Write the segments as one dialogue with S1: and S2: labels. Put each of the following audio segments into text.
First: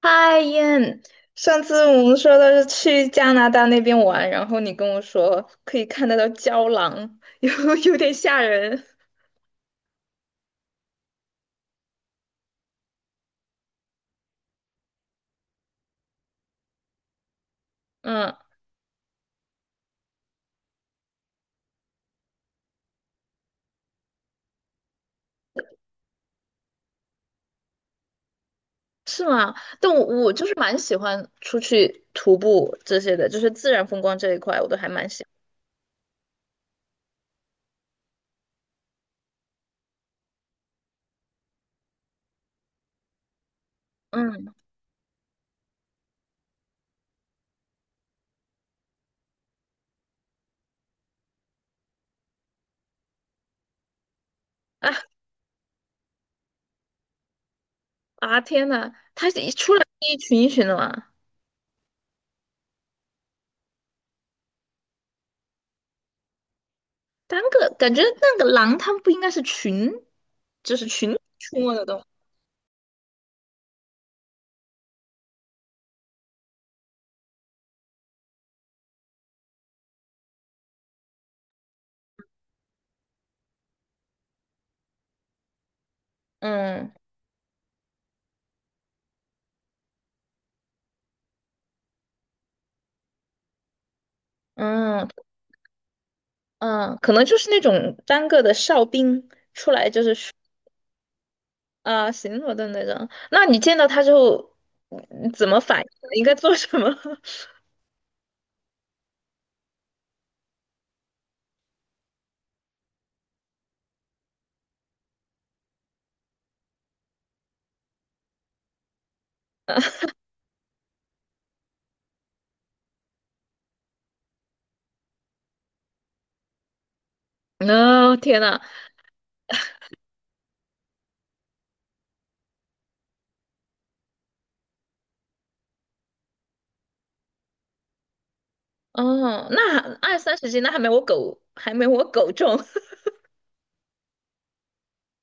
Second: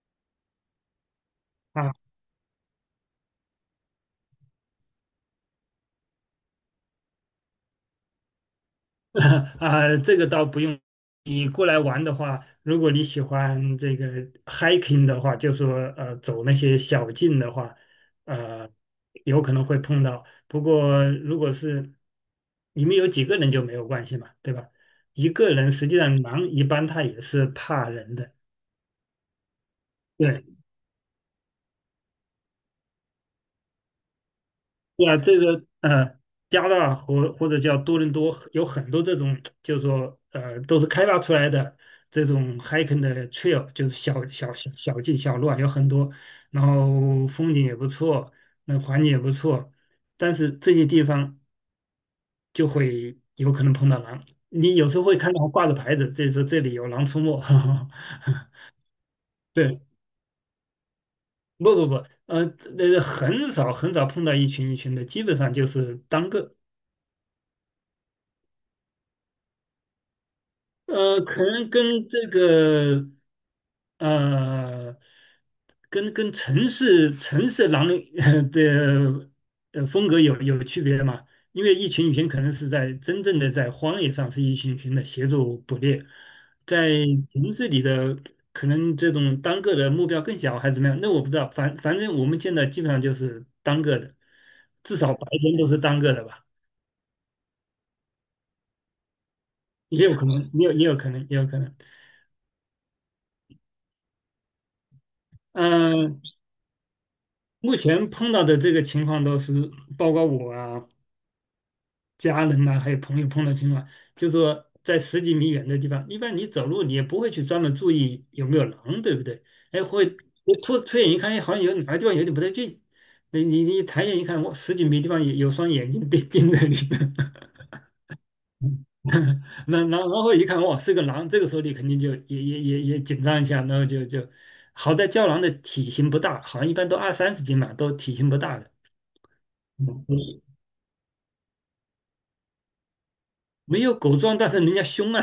S1: 嗨燕，上次
S2: 啊
S1: 我们说的是去加拿大那边玩，然后你跟我说可以看得到郊狼，有点吓人。
S2: 啊，这个倒不用。你过来玩的话，如果你喜欢这个 hiking 的话，就说走那些小径的话，
S1: 嗯，
S2: 呃，有可能会碰到。不过如果是你们有几个人就没有关系嘛，对吧？一个人实际上狼一般他也是怕人的，
S1: 是吗？但我
S2: 对。
S1: 就是蛮喜欢出去徒步这些的，就是自然风光这一块，我都还
S2: 对
S1: 蛮
S2: 啊，
S1: 喜欢。
S2: 这个加拿大或者叫多伦多有很多这种，就是说都是开发出来的这种 hiking 的 trail，就是小小
S1: 嗯。
S2: 小小径小路啊，有很多，然后风景也不错，那环境也不错，但是这些地方就会有可能碰到狼，你有时
S1: 啊
S2: 候会看到挂着牌子，这说这里有狼出没。
S1: 啊天呐，它是一出
S2: 对。
S1: 来一群一群的嘛。
S2: 不不不，呃，那个很少很少碰到一群一群的，基本上就是单个。
S1: 单个感觉那个狼它们不应该是群，就是群
S2: 可
S1: 出
S2: 能
S1: 没的动物。
S2: 跟这个呃，跟城市狼人 的风格有区别嘛？因为一群一群可能是在真正的在荒野上是一群一群的协助捕猎，在
S1: 嗯
S2: 城市里的可能这种单个的目标更小还是怎么样？那我不知道，反正我们见到基本上就是单个的，至
S1: 嗯。
S2: 少白天都是单个的吧，
S1: 嗯，可能就是那种单个的哨兵出来，就
S2: 也有可
S1: 是
S2: 能，也有可能，也有可能。
S1: 啊、巡逻的那种。那你见到他之后，怎么反应？
S2: 嗯。
S1: 应该做什么？
S2: 目前碰到的这个情况都是，包括我啊、家人呐、还有朋友碰到情况，就说在十几米远的地方，一般你走路你也不会去专门注意有没有狼，对不对？哎，会突然一看，哎，好像有哪个地方有点不太对劲，你抬眼一看，哇，十几米地方有双眼睛盯 盯着你。
S1: 哦，天呐。
S2: 那然后一看，哇，是个狼，这个时候你肯定就也紧张一下，然后就好在郊狼的体型不大，好像一般都二三十斤嘛，都体型不大的。
S1: 哦，那二三
S2: 嗯
S1: 十斤，那还没我狗重。
S2: 没有狗壮，但是人家凶啊。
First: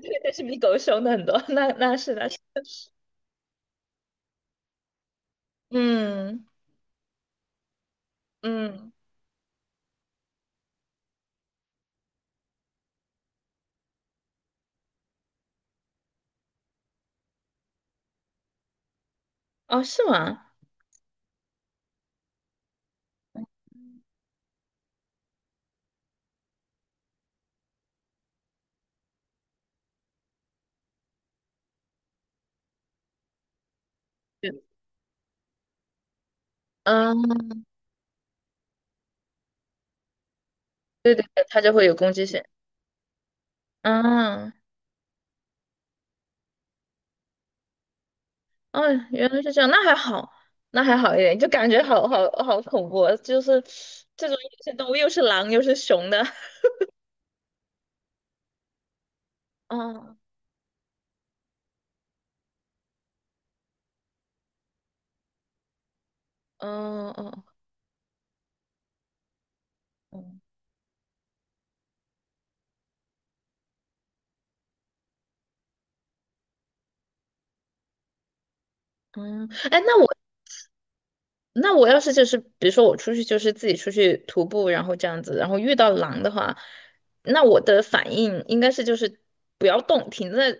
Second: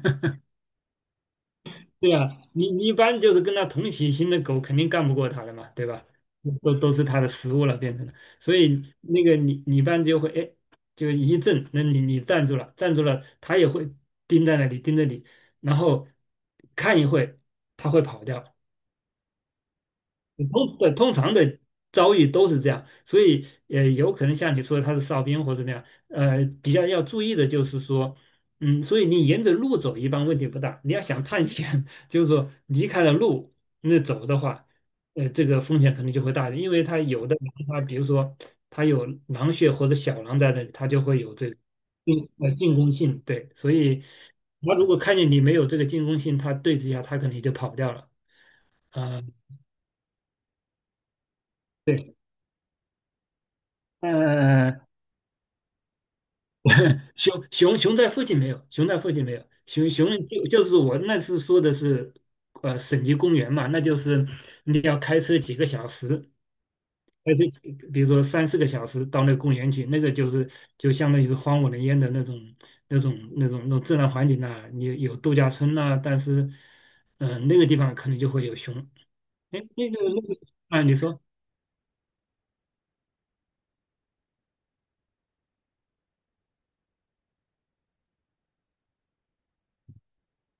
S1: 但是比狗凶的很多。那那
S2: 对
S1: 是的。
S2: 啊，你一般就是跟它同体型的狗，肯定干不过它的嘛，对吧？
S1: 嗯
S2: 都是它的食物了，变成了。所以
S1: 嗯。
S2: 那个你一般就会哎，就一震，那你站住了，站住了，它也会盯在那里盯着你，然后看一会，它会跑掉。
S1: 哦，是吗？
S2: 通常的遭遇都是这样，所以有可能像你说的他是哨兵或者怎么样，比较要注意的就是说，所以你沿着路走一般问题不大，你要想探险，就是说离开了路那走的话，这个风险可能就会大一点，因为它有的
S1: 嗯，
S2: 狼它比如说它有狼穴或者小狼在那里，它就
S1: 对
S2: 会
S1: 对
S2: 有
S1: 对，
S2: 这个
S1: 它就会有攻击
S2: 进
S1: 性。
S2: 呃进攻性，对，所以
S1: 嗯。
S2: 它如果看见你没有这个进攻性，它对峙一下它可能就跑掉了，
S1: 嗯，
S2: 啊、
S1: 原来是这样，那还好一点，就感觉好
S2: 对。
S1: 好好恐怖啊，就是这种野生
S2: 嗯，
S1: 动物又是狼又是熊的。
S2: 熊在附近没有，熊在附近没有，熊
S1: 哦。
S2: 就是我那次说的是，省级公园嘛，那就是你要开车几个小时，
S1: 哦
S2: 开
S1: 哦
S2: 车几比如说三四个小时到那个公园去，那个
S1: 哦。
S2: 就相当于是荒无人烟的那种自然环境呐、你有度假村呐，但是，那个地方可能就会有熊。
S1: 嗯。
S2: 哎，
S1: 哎，
S2: 那
S1: 那
S2: 个
S1: 我
S2: 那个啊，你说
S1: 那我要是就是比如说我出去就是自己出去徒步，然后这样子，然后遇到狼的话，那我的反应应该是就是不要动，停在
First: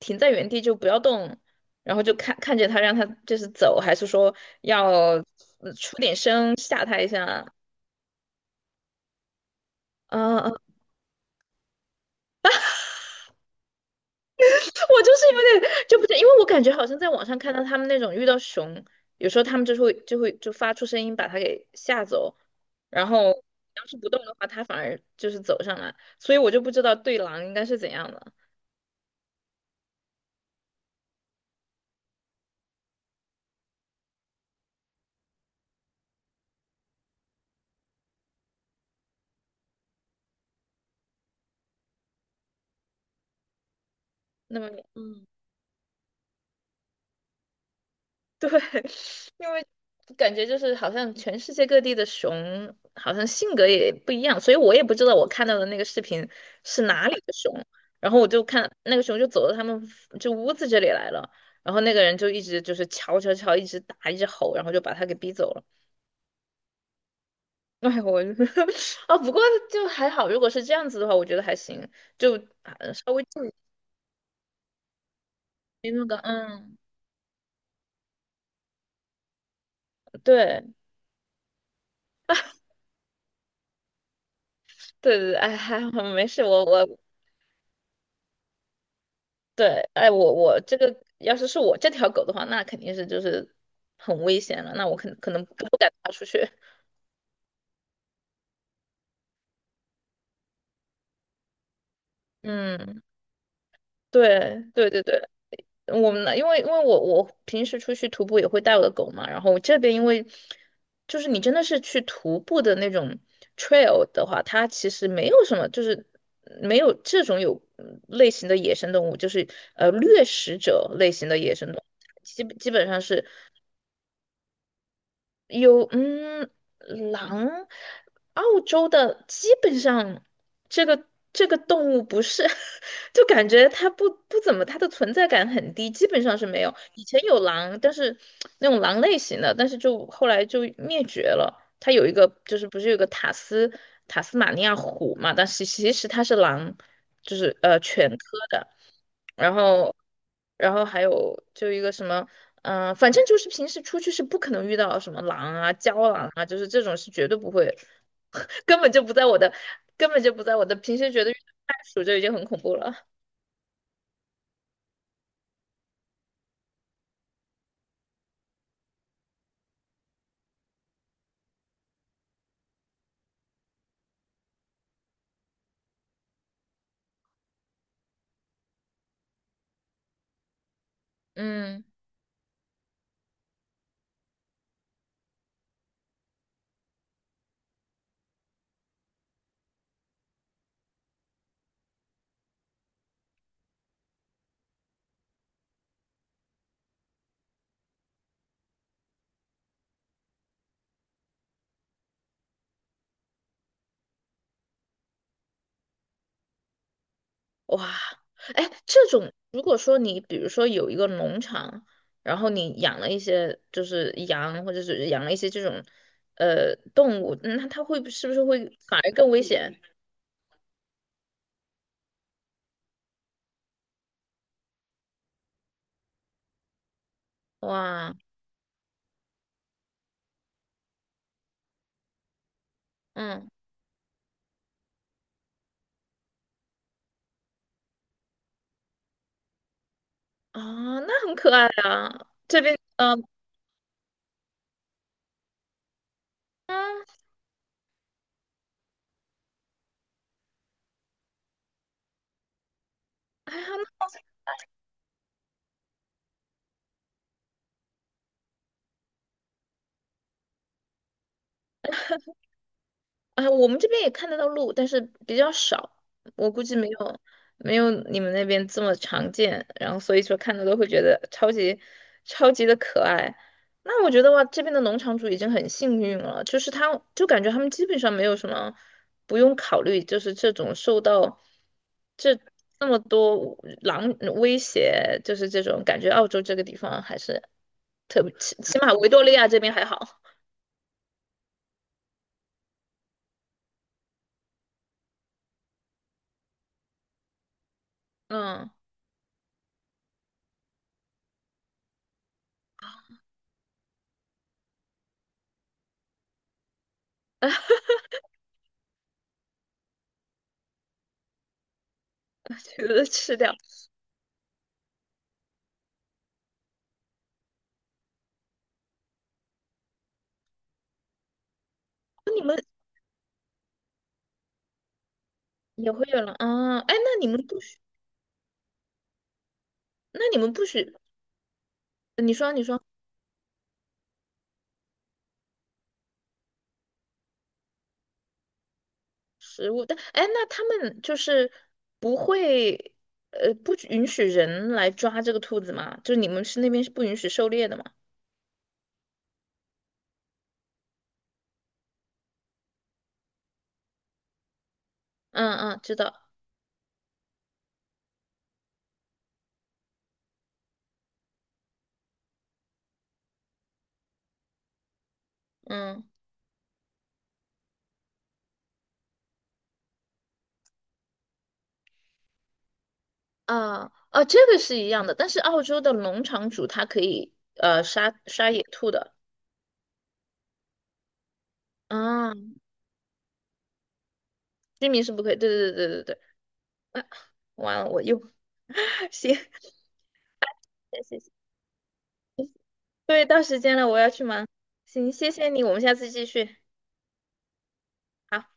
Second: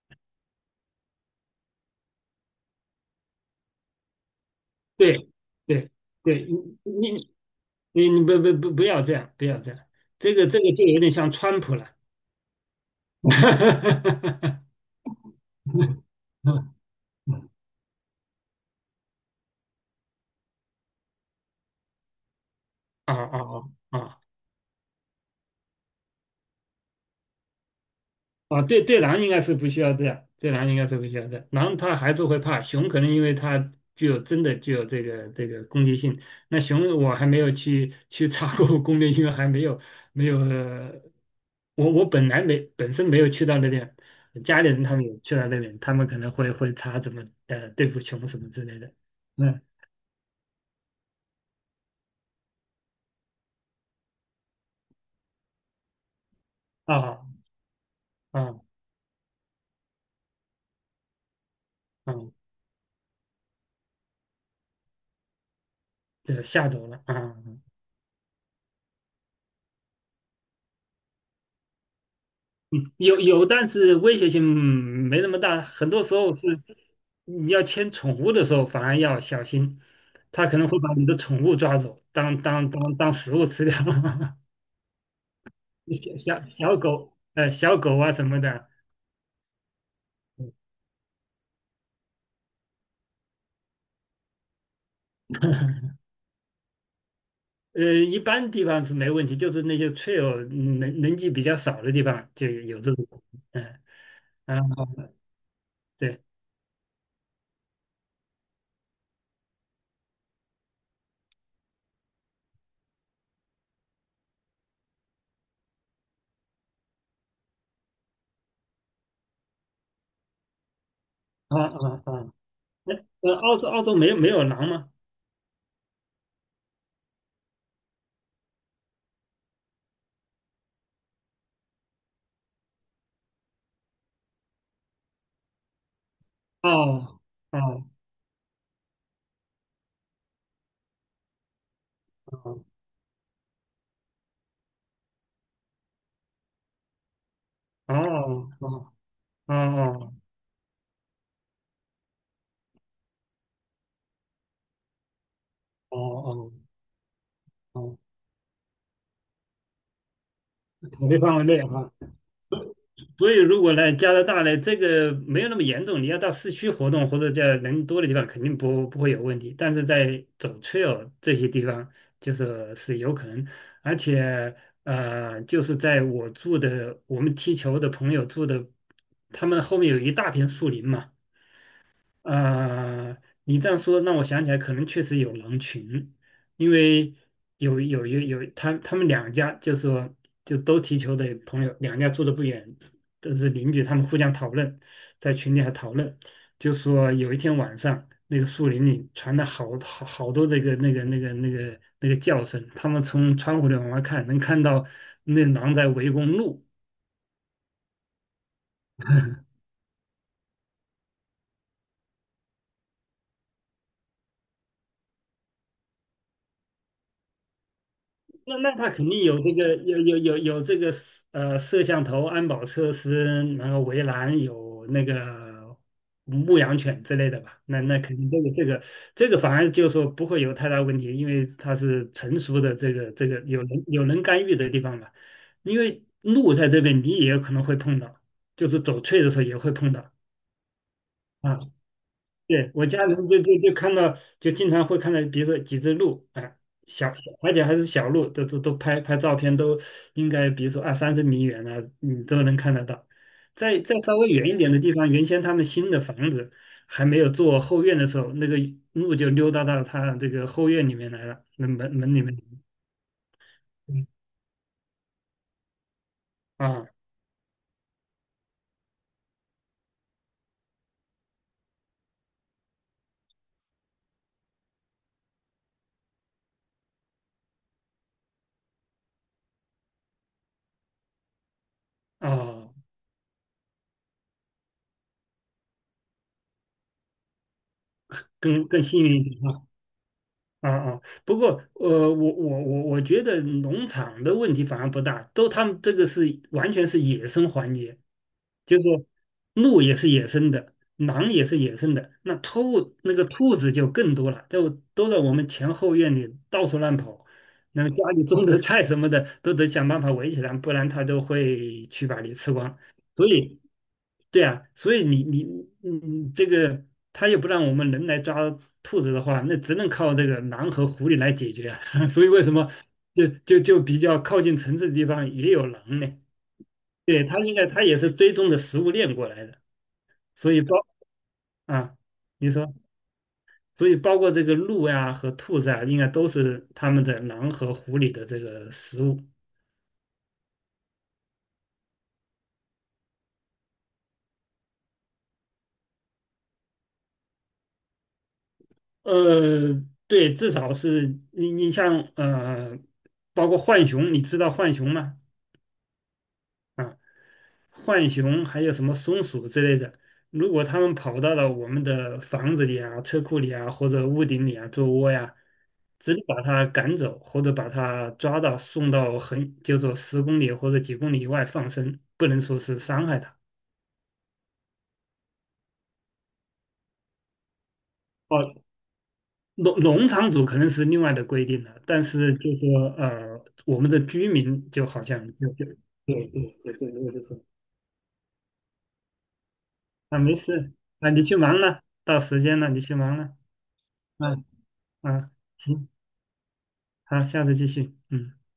S1: 停在原地就不要动，然后就看着它让它就是走，还是说要
S2: 对对
S1: 出点
S2: 对，
S1: 声吓它一
S2: 你你
S1: 下？
S2: 你不要这样，不要这样，这
S1: 嗯
S2: 个这
S1: 嗯。
S2: 个就有点像川普了。
S1: 我就是有点就不是，因为我感觉好像在网上看到他们那种遇到熊，有时候他们就会发出声音把它给吓走，然
S2: 啊
S1: 后
S2: 啊
S1: 要是
S2: 啊
S1: 不
S2: 啊！
S1: 动的话，它反而就是走上来，所以我就不知道对狼应该是怎样的。
S2: 啊，对，对狼应该是不需要这样，对狼应该是不需要这样。狼它还是会怕，熊可能因为它真的具有这个攻击性。那熊我还没有去查过 攻略，因为还没有，我本来没本身没有去到那边，
S1: 那
S2: 家
S1: 么，
S2: 里人他们也
S1: 嗯，
S2: 去到那边，他们可能会查怎么对付熊什么
S1: 对，
S2: 之类的。
S1: 因
S2: 嗯，
S1: 为感觉就是好像全世界各地的熊好像性格也不一样，所以我也不知道我看到的那个视频是哪里
S2: 啊
S1: 的熊。然后我就
S2: 啊
S1: 看那个熊就走到他们就屋子这里来了，然后那个
S2: 啊，
S1: 人就一直就是敲敲敲，一直打，一直吼，然后就把他给逼走了。
S2: 这吓走了啊。啊
S1: 哎，我 啊，不过就还好，如果是这样子的话，我觉得还行，就 啊
S2: 嗯，
S1: 稍
S2: 有
S1: 微注
S2: 有，
S1: 意
S2: 但是威胁性没那么大。很多
S1: 那
S2: 时
S1: 个，
S2: 候是
S1: 嗯，
S2: 你要牵宠物的时候，反而要小心，它可
S1: 对
S2: 能会把你的宠物抓走，当食物吃掉。
S1: 对对。哎，还好没
S2: 小
S1: 事，
S2: 小
S1: 我
S2: 小
S1: 我
S2: 狗，小狗啊什么的，
S1: 对。哎，我这个要是我这条狗的话，那肯定是就是很危险了，那我可能不敢踏出去。
S2: 一般地方是没问题，就是那些脆弱、人迹比较少的地方就
S1: 嗯。
S2: 有这 种，嗯、啊，
S1: 对对对对。我
S2: 对。
S1: 们呢，因为我平时出去徒步也会带我的狗嘛，然后这边因为就是你真的是去徒步的那种 trail 的话，它其实没有什么，就是没有这种有类型的野生动物，就是掠食者类型的野
S2: 啊
S1: 生动
S2: 啊
S1: 物，
S2: 啊，
S1: 基基本
S2: 那
S1: 上是。
S2: 澳洲没有狼吗？
S1: 有，嗯，狼，澳洲的基本上这个这个动物不是，就感觉它不怎么，它的存在感很低，基本上是没有。以前
S2: 哦
S1: 有狼，
S2: 哦
S1: 但是那种狼类型的，但是就后来就灭绝了。它有一个就是不
S2: 哦
S1: 是有个塔斯马尼亚虎嘛，但是其实它是狼，就是
S2: 哦
S1: 犬科的。
S2: 哦。
S1: 然
S2: 哦
S1: 后，
S2: 哦
S1: 然后还有就一个什么，反正就是平时出去是不可能遇到什么狼啊、
S2: 哦
S1: 郊狼啊，
S2: 哦
S1: 就是这种是绝对不会。
S2: 哦，
S1: 根本就不在我的，根本就不在我的。平
S2: 考
S1: 时
S2: 虑
S1: 觉得遇
S2: 范
S1: 到
S2: 围内
S1: 袋
S2: 哈。
S1: 鼠就已经很恐怖了。
S2: 所以如果来加拿大呢，这个没有那么严重，你要到市区活动或者在人多的地方，肯定不会有问题。但是在走 trail 这些地方，就是是有可能，而且就是在我住的我们踢球的朋友住的，他们后面有一大片树林嘛。
S1: 嗯。
S2: 呃，你这样说让我想起来，可能确实有狼群，因为有有有有，他们两家就是说就都踢球的朋友，两家住的不远，都是邻居，他们互相讨论，在群里还讨论，就说有一天晚上，那个树林里传来多那个叫声，他们从窗户里往外看，能看到那狼在围攻鹿。
S1: 哇。哎，这种如果说你比如说有一个农场，然后你养了一些就是羊或者是养了一些这种动物，那它会是不是
S2: 那
S1: 会
S2: 那他
S1: 反
S2: 肯
S1: 而
S2: 定
S1: 更
S2: 有
S1: 危
S2: 这个
S1: 险？
S2: 有有有有这个摄像头、安保措施，然后围栏有那个牧羊犬之类的吧？那
S1: 哇。
S2: 肯定这个反而就是说不会有太大问题，因为它是成熟的这个
S1: 嗯。
S2: 有人干预的地方嘛。因为路在这边你也有可能会碰到，就是走翠的时候也会碰到
S1: 啊，那很可
S2: 啊。
S1: 爱啊。这
S2: 对，
S1: 边，
S2: 我家人就看到，就经常会看到，比如说几只鹿，哎，
S1: 嗯，
S2: 小小，而且还是小鹿，都拍拍照片，都应该比如说二三十米远啊，你都能看得到。
S1: 还好
S2: 再
S1: 呢。
S2: 稍微远一点的地方，原先他们新的房子还没有做后院的时候，那个鹿就溜达到他这个后院里面来了，那门里面。
S1: 哎，我们这边
S2: 嗯
S1: 也看得到鹿，但是比较少，我估计没
S2: 啊
S1: 有你们那边这么常见。然后所以说看到都会觉得超级超级的可爱。那我觉得哇，这边的农场主已经很幸运了，就是他就感觉他们基本上没有什么不用考虑，就是这种受到这
S2: 啊，
S1: 这么多狼威胁，就是这种感觉澳洲这个地方还是。
S2: 更
S1: 起
S2: 更
S1: 码
S2: 幸
S1: 维
S2: 运
S1: 多
S2: 一
S1: 利
S2: 点
S1: 亚这边还好。
S2: 啊啊，不过我觉得农场的问题反而不大，都他们这个是完全是野生环节，
S1: 嗯。
S2: 就是说鹿也是野生的，狼也是野生的，那个兔子就更多了，都在我们前后院里到处乱跑，那么家里种的菜什么的都得想办法围起来，不然它都会去把你吃 光。
S1: 觉得
S2: 所
S1: 吃掉。
S2: 以对啊，所以你这个他又不让我们人来抓兔子的话，那只能靠这个狼和狐狸来解决啊。所以
S1: 你
S2: 为什
S1: 们
S2: 么就就就比较靠近城市的地方也有
S1: 也
S2: 狼
S1: 会
S2: 呢？
S1: 有人啊？哎，
S2: 对，它应该它也是追踪的食物链过来的，
S1: 那你们
S2: 所以
S1: 不许。
S2: 啊，
S1: 你
S2: 你
S1: 说你
S2: 说，
S1: 说
S2: 所以包括这个鹿呀和兔子啊，应该都是他们的狼和狐狸的这个食物。
S1: 食物，但哎，那他们就是不会，不许允许人来抓这个兔子吗？就是你们是那边是不允许狩猎的吗？
S2: 呃，对，至少是你像包括浣熊，你知道浣熊吗？
S1: 嗯嗯，知道。
S2: 啊，浣熊还有什么松鼠之类的，如果它们跑到了我们的房子里啊、车库里啊或者屋顶里啊做窝呀，
S1: 嗯。
S2: 直接把它赶走，或者把它抓到送到很，就说10公里或者几公里以外放生，不能说是伤害它。
S1: 啊啊，这个是一样的，但是澳洲的农场主他可以杀
S2: 哦，
S1: 野兔的。
S2: 农场主可能是另外的规定了，但
S1: 啊，
S2: 是就说我们的居民就
S1: 居民
S2: 好
S1: 是
S2: 像
S1: 不可以，对
S2: 就
S1: 对对对对
S2: 对
S1: 对。
S2: 对对对，
S1: 啊，
S2: 我就是
S1: 完了我又 行，
S2: 啊，没事啊，
S1: 谢
S2: 你
S1: 谢。
S2: 去忙了，到时间了，你去忙
S1: 对，
S2: 了，
S1: 到时间了，我要去
S2: 嗯、
S1: 忙。
S2: 啊
S1: 行，谢
S2: 嗯、
S1: 谢你，我们
S2: 行，
S1: 下次继续。
S2: 好，下次继续，嗯。
S1: 好。